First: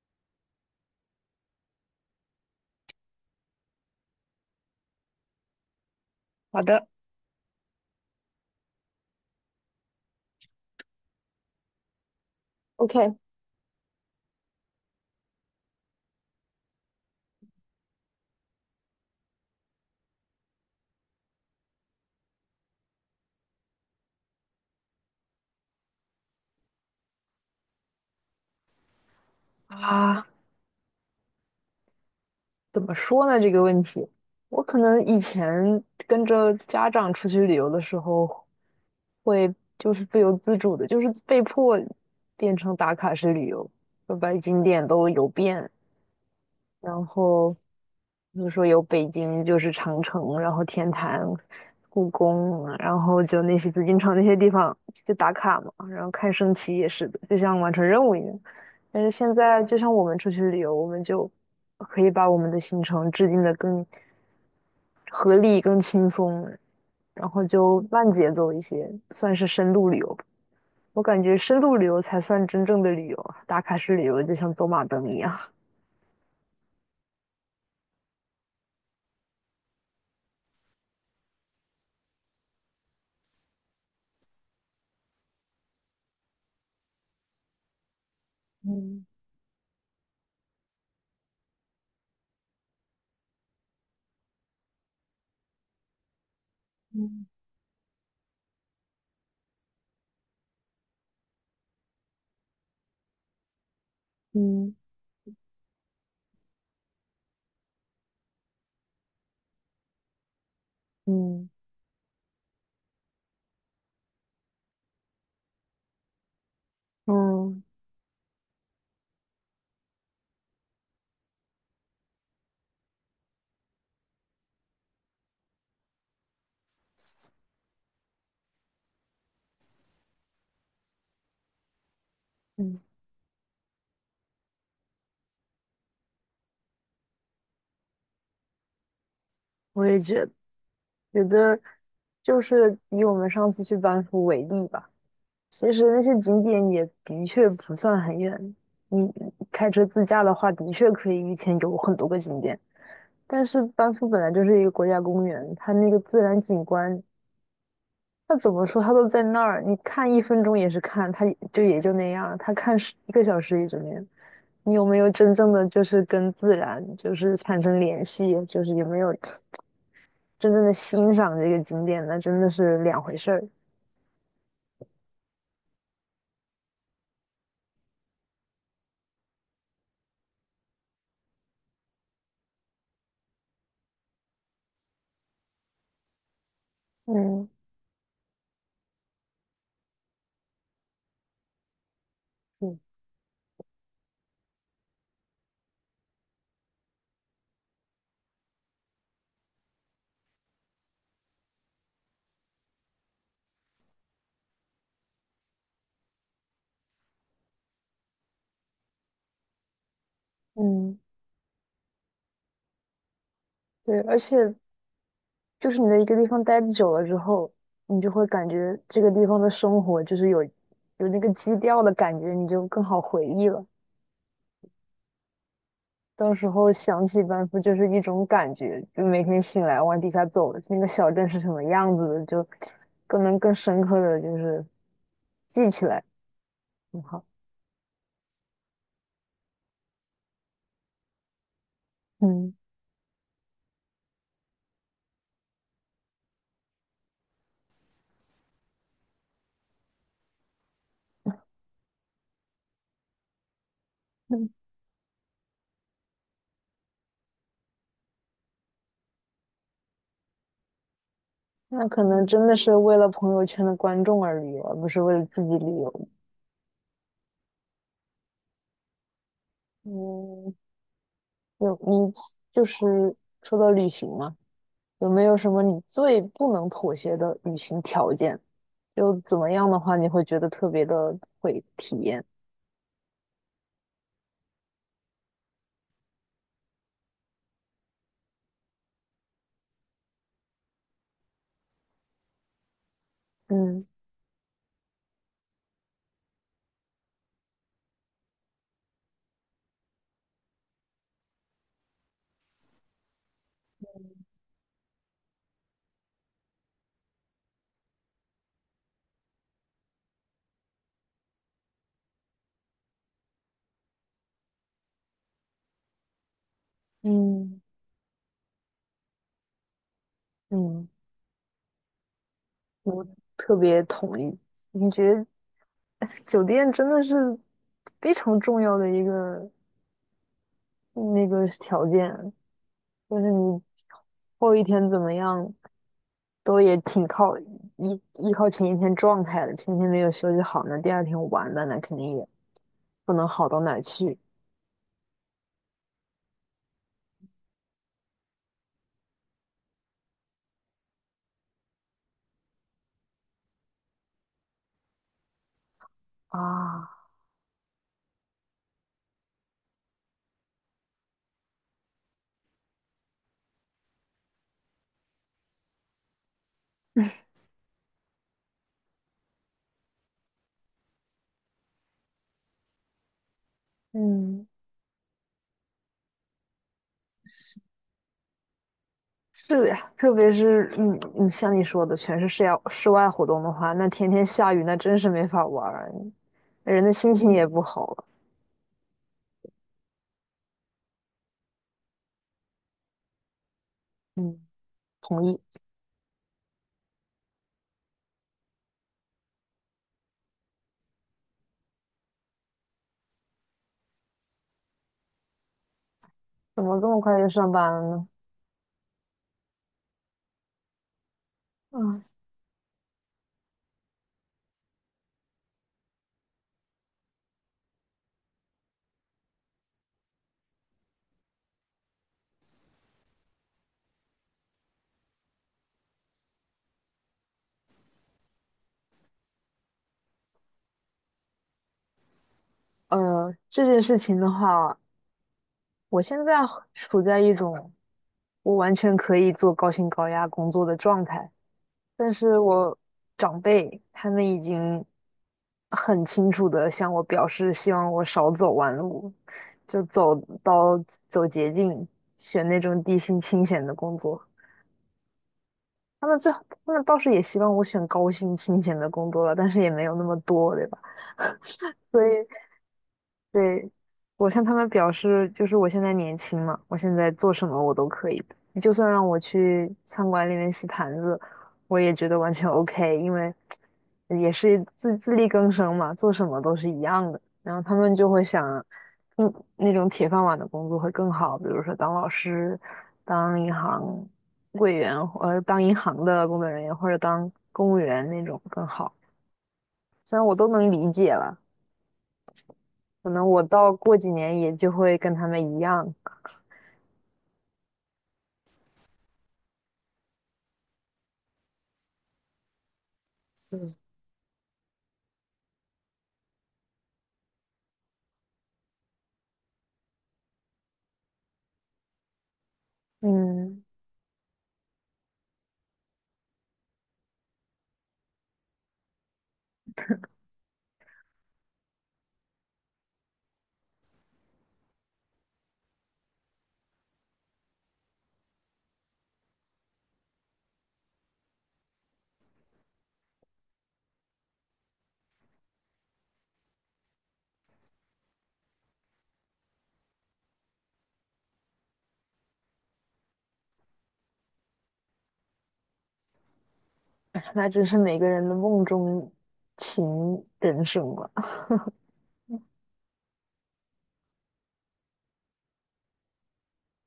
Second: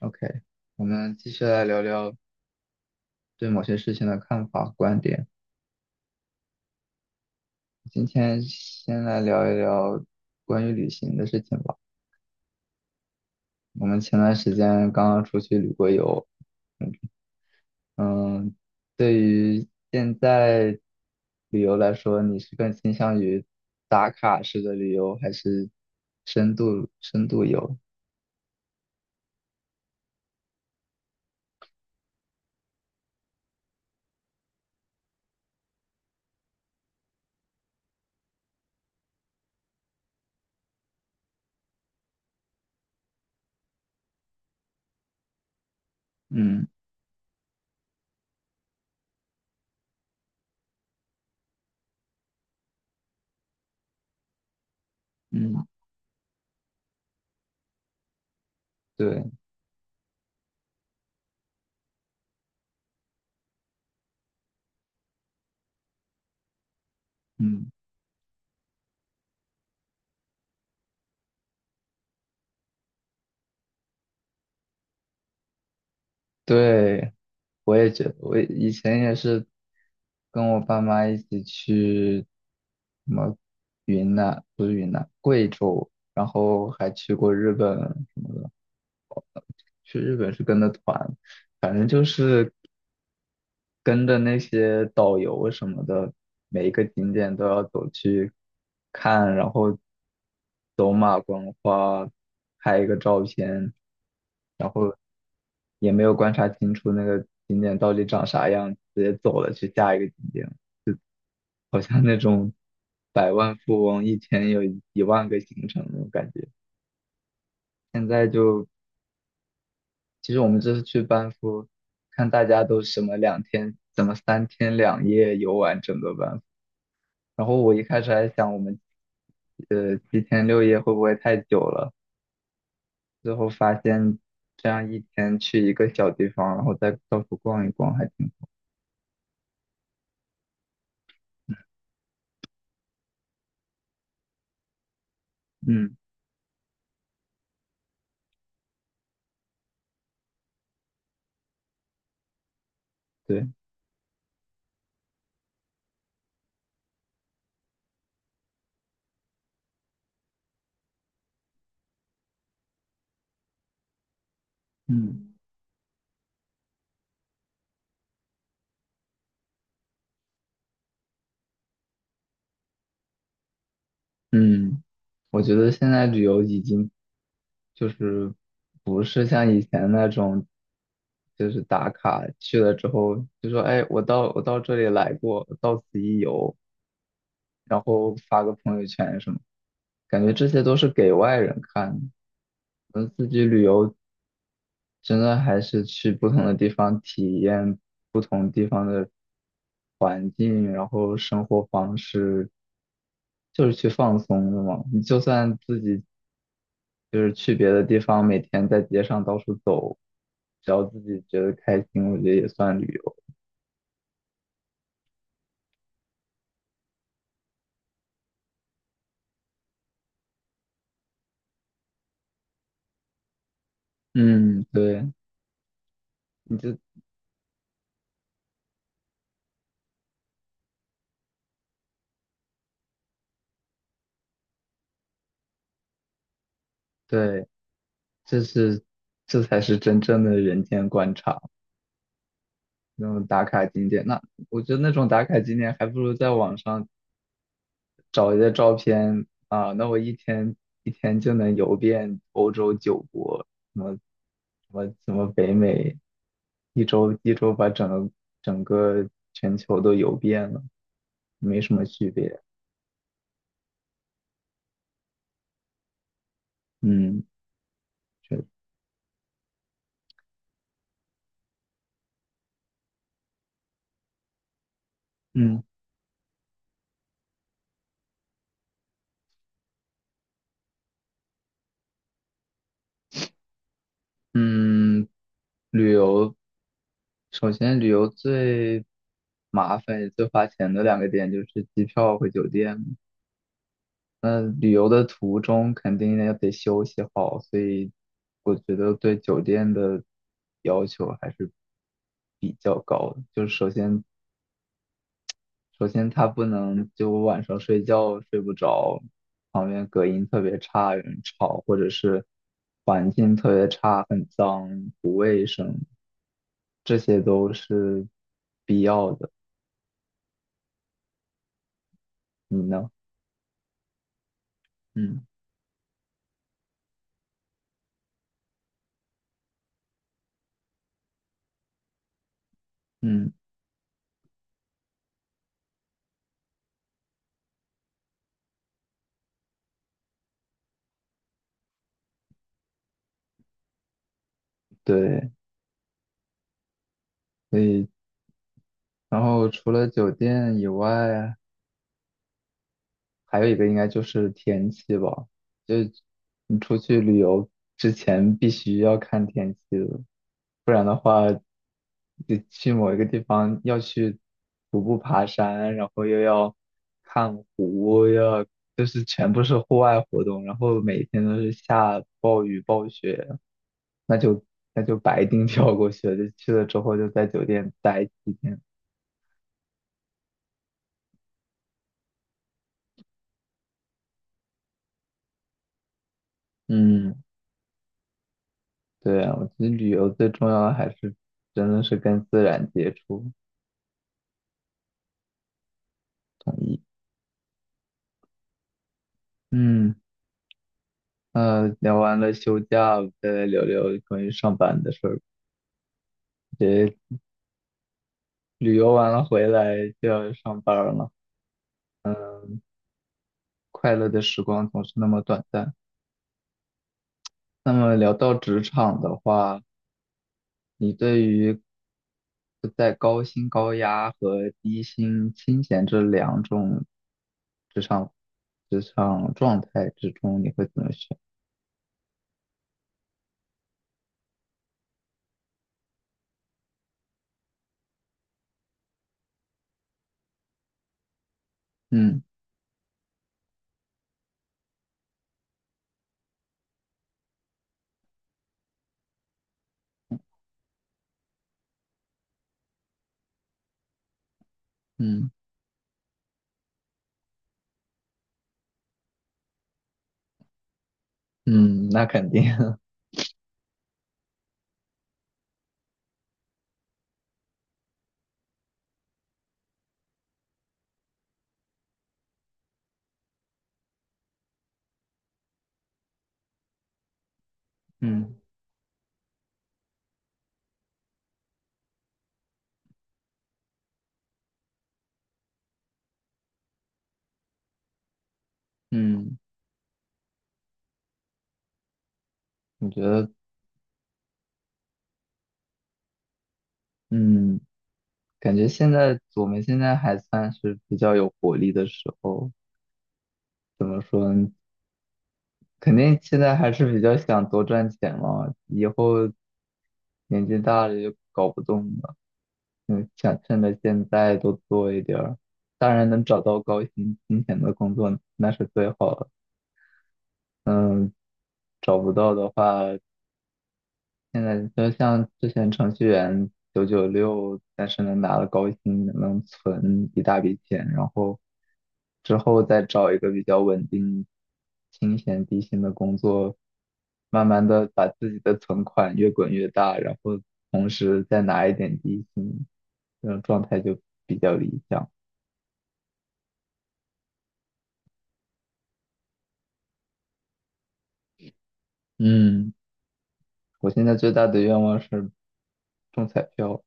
OK，我们继续来聊聊对某些事情的看法、观点。好的。 今天先来聊一聊关于旅行的事情吧。OK。我们前段时间刚刚出去旅过游，嗯，嗯对于现在旅游来说，你是更倾向于打卡式的旅游，还是深度游？啊，怎么说呢？这个问题，我可能以前跟着家长出去旅游的时候，会就是不由自主的，就是被迫变成打卡式旅游，就把景点都游遍，嗯然后比如说有北京就是长城，然后天坛、故宫，然后就那些紫禁城那些地方就打卡嗯，嘛，然后看升旗也是的，就像完成任务一样。但是对，现在就像我们出去旅游，我们就可以把我们的行程制定的更合理、更轻松，然后嗯。就慢节奏一些，算是深度旅游吧。我感觉深度旅游才算真正的旅游，打卡式旅游就像走马灯一样。对，我也觉得，我以前也是跟我爸妈一起去什么云南，不是云南，贵州，然后还去过日本，嗯去日本是跟着团，反正就是跟着那些导游什么的，每一个景嗯。点都要走去看，然后走马观花，拍一个照片，嗯也没有观察清楚那个景点到底长啥样，直接走了去下一个景点，嗯。好像那种百万富翁一天有一万个行程那种感觉。嗯现在就，其实我们这次去班夫，看大家都什么2天，怎么3天2夜游完整个班夫。然后我一开始还想我们，7天6夜会不会太久了？嗯，最后发现这样一天去一个小地方，然后再到处逛一逛，还挺，我也觉得，觉得就是以我们上次去班夫为例吧，其实嗯，那些景点也的确不算很远。你开车自驾的话，的确可以一天有很多个景点。但对，是班夫本来就是一个国家公园，它那个自然景观，它怎么说，它都在那儿，你看1分钟也是看，它就也就那样，它看11个小时也就那样。你有没有真嗯。正的就是跟自然就是产生联系？就是有没有？真正的欣赏这个景点，那真的是两回事儿。嗯，我觉得现在旅游已经就是不是像以前那种，就是打卡去了之后就说，哎，我到这里来过，到此一游，嗯然后发个朋友圈什么，感觉这些都是给外人看的。嗯我们自己旅游真的还是去不同的地方体验不同。环境，然后生活方式，就是去放松的嘛。你就算自己就是去别的地方，每天在街上到处走，只要嗯，自己觉得开心，我觉得也算旅游。对，而且就是你在一个地方待久了之后，你就会感觉这个地方的生活就是有那个基调的感觉，你就更好回忆了。嗯，对，到时你候就想起班夫就是一种感觉，就每天醒来往底下走，那个小镇是什么样子的，就更能更深刻的就是记起来，很好。对，这是这才是真正的人间观察，嗯那种打卡景点。那我觉得那种打卡景点还不如在网上找一些照片啊，那我一天就能游遍欧洲九国，什么什嗯，什么北美，一周把整个全球都游遍了，没什么那可区能别。真的是为了朋友圈的观众而旅游，而不是为了自己旅游。嗯，确实嗯，有你就是说到旅行嘛，有没有什么嗯你最不能妥协的旅行条件？就怎么样的话，你会觉得特别的会体验？嗯，旅游首先旅游最麻烦也最花钱的两个点就是机票和酒店。嗯那旅游的途中肯定也得休息好，所以我觉得对酒店的要求还是比较高的。就是首先，它不能就我晚上睡觉睡不着，旁边隔音特别差，有人吵，或者是环境特别差，很脏，不卫生，这些都嗯是必要的。嗯，你呢？我特别同意。你觉嗯得酒店真的是非常重要的一个条件，就是嗯，你后一天怎么样，都也挺靠依靠前一天状态的。前一天没有休息好呢，第二天玩的那肯定也不能好到哪去对，所以然后除了酒店以外。还有一个应该就是天气吧，就你出啊。去旅游之前必须要看天气的。你去某一个地方要去徒步爬山，然后又要看湖，又要就是全部是户外活动，然后每天都是下暴雨暴雪，那就嗯，那就白丁跳过去了。就去了之后就在酒店待几天。是的呀，特别是像你说的，全是室外活动的话，那天天下雨，那真是没法玩儿，人的心嗯，情也不好了。对啊，我觉得旅游最重要的还是真的是跟自然接触，嗯，同意。同意。嗯。聊完了休假，再来聊聊关于上班的事儿。怎么这么这快就上班了呢？旅游完了回来就要上班儿了，嗯，快乐的时光总是那么短暂。那么聊到职场的话，你对于在高薪高压和低薪清闲这两种职场职场状态之中，你会怎么选？这件事情的话，我现在处在一种我完全可以做高薪高压工作的状态，但嗯是我长辈他们已经很清楚的向我表示，希望我少走弯路，就走到走捷径，选那种低薪清闲的工作。嗯他们最，他们倒是也希望我选高薪清闲的工作了，但是也没有那么多，对吧？嗯，那所以肯定，对，我向他们表示，就是我现在年轻嘛，我现在做什么我都可以，就算让我去餐馆里面洗盘子，我也觉得完全 OK，因为也是自力更生嘛，做什么都是一样的。然后他们 就会嗯想，嗯，那种铁饭碗的工作会更好，比如说当老师、当银行柜员，当银行的工作人员或者当公务员那种更好。嗯，虽然我都能理解了。我觉可能得。我到过几年也就会跟他们一样。嗯，感觉现在我们现在还算是比较有活力的时候，嗯，怎么说呢？肯定现在还是比较想多赚钱嘛，以后年纪大了就搞不动了，嗯，想趁嗯，着现在多做一点儿。当然能找到高薪金钱的工作那是最好了，嗯，找不到的话。现在就像之前程序员996，但是能拿了高薪，能存一大笔钱，然后之后再找一个比较稳定、清闲低薪的工作，慢慢的把自己的存款越滚越大，然后同时再拿一点低薪，这种状态就比较理想。那真是每个人的梦中情人什么？嗯，我现在最大的愿望是中彩票，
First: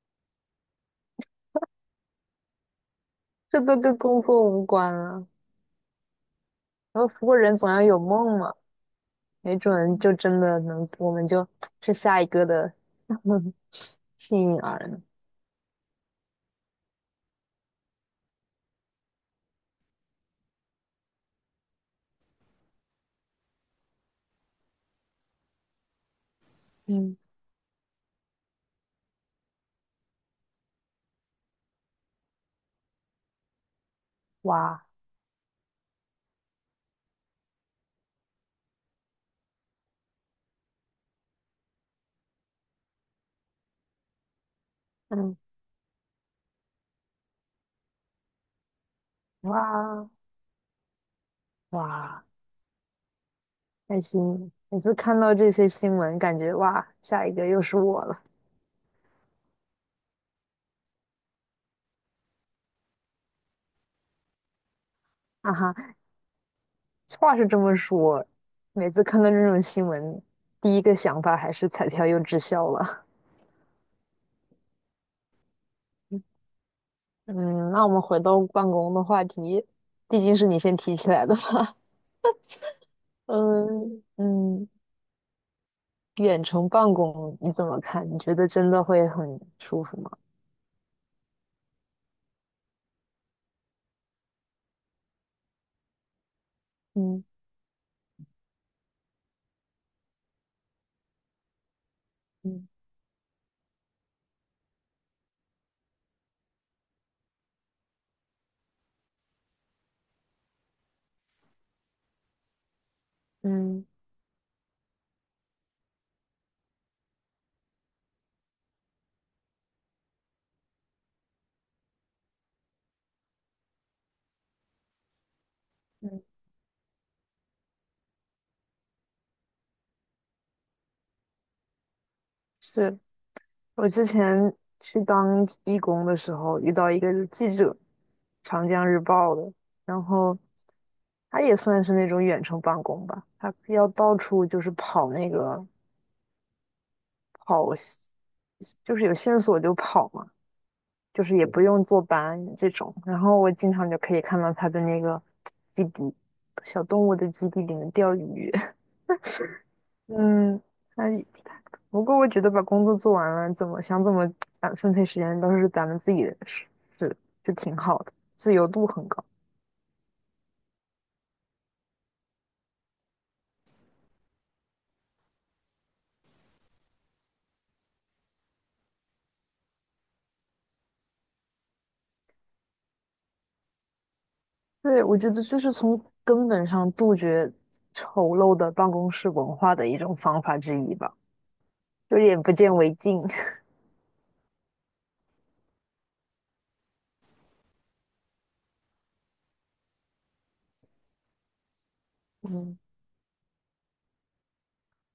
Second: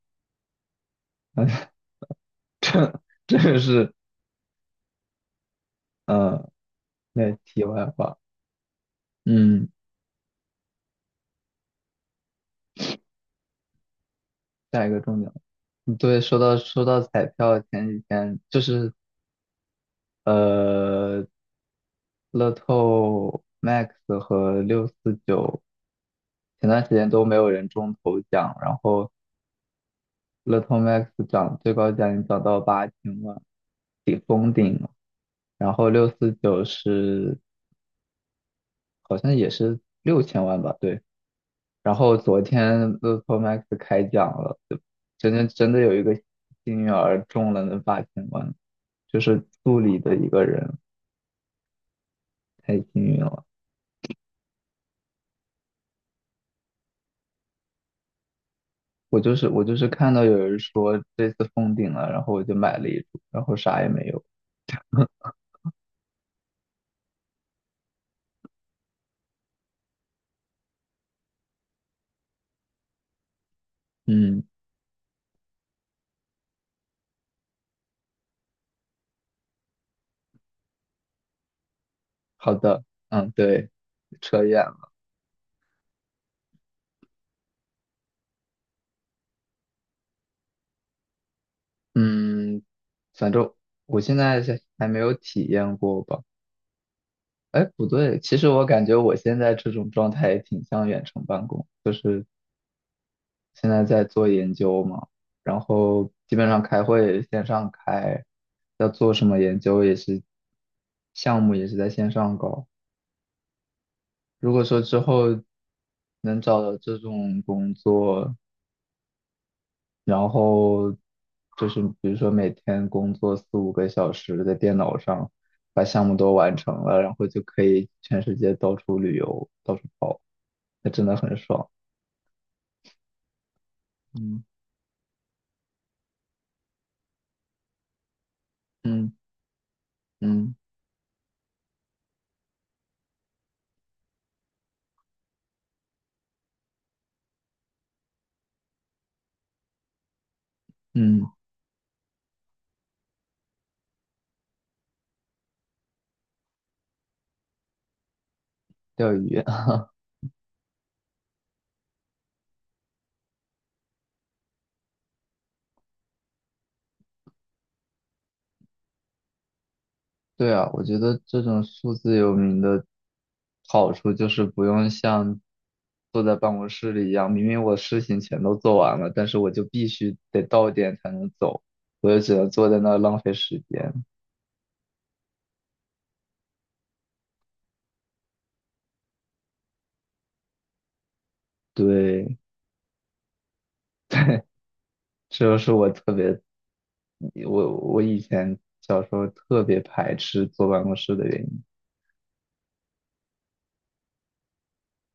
这个这都是跟工作无关啊。嗯，然后，不那过人题总要外有话，梦嘛，没嗯，准就真的能，我们就是下一个的 幸运下儿一个呢。重点。对，说到彩票，前几天就是呃，乐透 Max 和六四九，前段时间嗯，都没有人中头奖，然后乐透 Max 涨最高奖已经涨到八千万，顶封顶哇，了，然后六四九是好像也是6000万吧，对，然后昨天乐透 Max 开奖了，就真嗯，的真的有一个幸运儿中了那八千万，就是助理哇的一个人。哇，太幸运了。开心！每次看到这些新闻，感觉哇，下一个又是我了，我就是看到有人说这次封顶了，然后我就买了一株，然后啥也没有。哈哈。话是这么说，每次看到这种新闻，第一个想法还是彩票又滞销了。嗯，嗯，那我们回到办公的话题，毕竟是你先提起来的嘛。好的，嗯，对，嗯扯远嗯，了。远程办公你怎么看？你觉得真的会很舒服吗？嗯，反正我现在是还没有体验过吧。嗯哎，不对，其实我感觉我现在这种状态也挺像远程办公，就是嗯现在在做研究嘛，然后基本上开会线上开，要做什么研究也是，项目也是在线上搞。嗯如果说之后能找到这种工作，然后就是比如说每天工作四五个小时在电脑上，把项目嗯，都完成了，然后就可以全世界到处旅游，到处跑，那真的很爽。是我之嗯前去当义工的时候遇到一个记者，长江日嗯报的，然后嗯他也算是那种远程办公吧，他要到处就是跑跑线，就是有线索就跑嘛，就嗯，是也不用坐班这种。然后我经常就可以看到他的那个基地，小动物的基地里面钓鱼。钓鱼。嗯，那不过我觉得把工作做完了，怎么想怎么分配时间都是咱们自己的事，是就挺好的，自由度很高。对啊，我觉得这种数字游民的好处就是不用像坐在办公室里一样，明明我事情全都做完了，但是我就必须得到点才能走，我就只能坐在那儿浪费时间。对，我觉得就是从根本上杜绝丑陋的办公室文化的一种方法之一吧，有对，点不见为净。这就是我特别，我以前小时候特别排斥坐办公室的原因。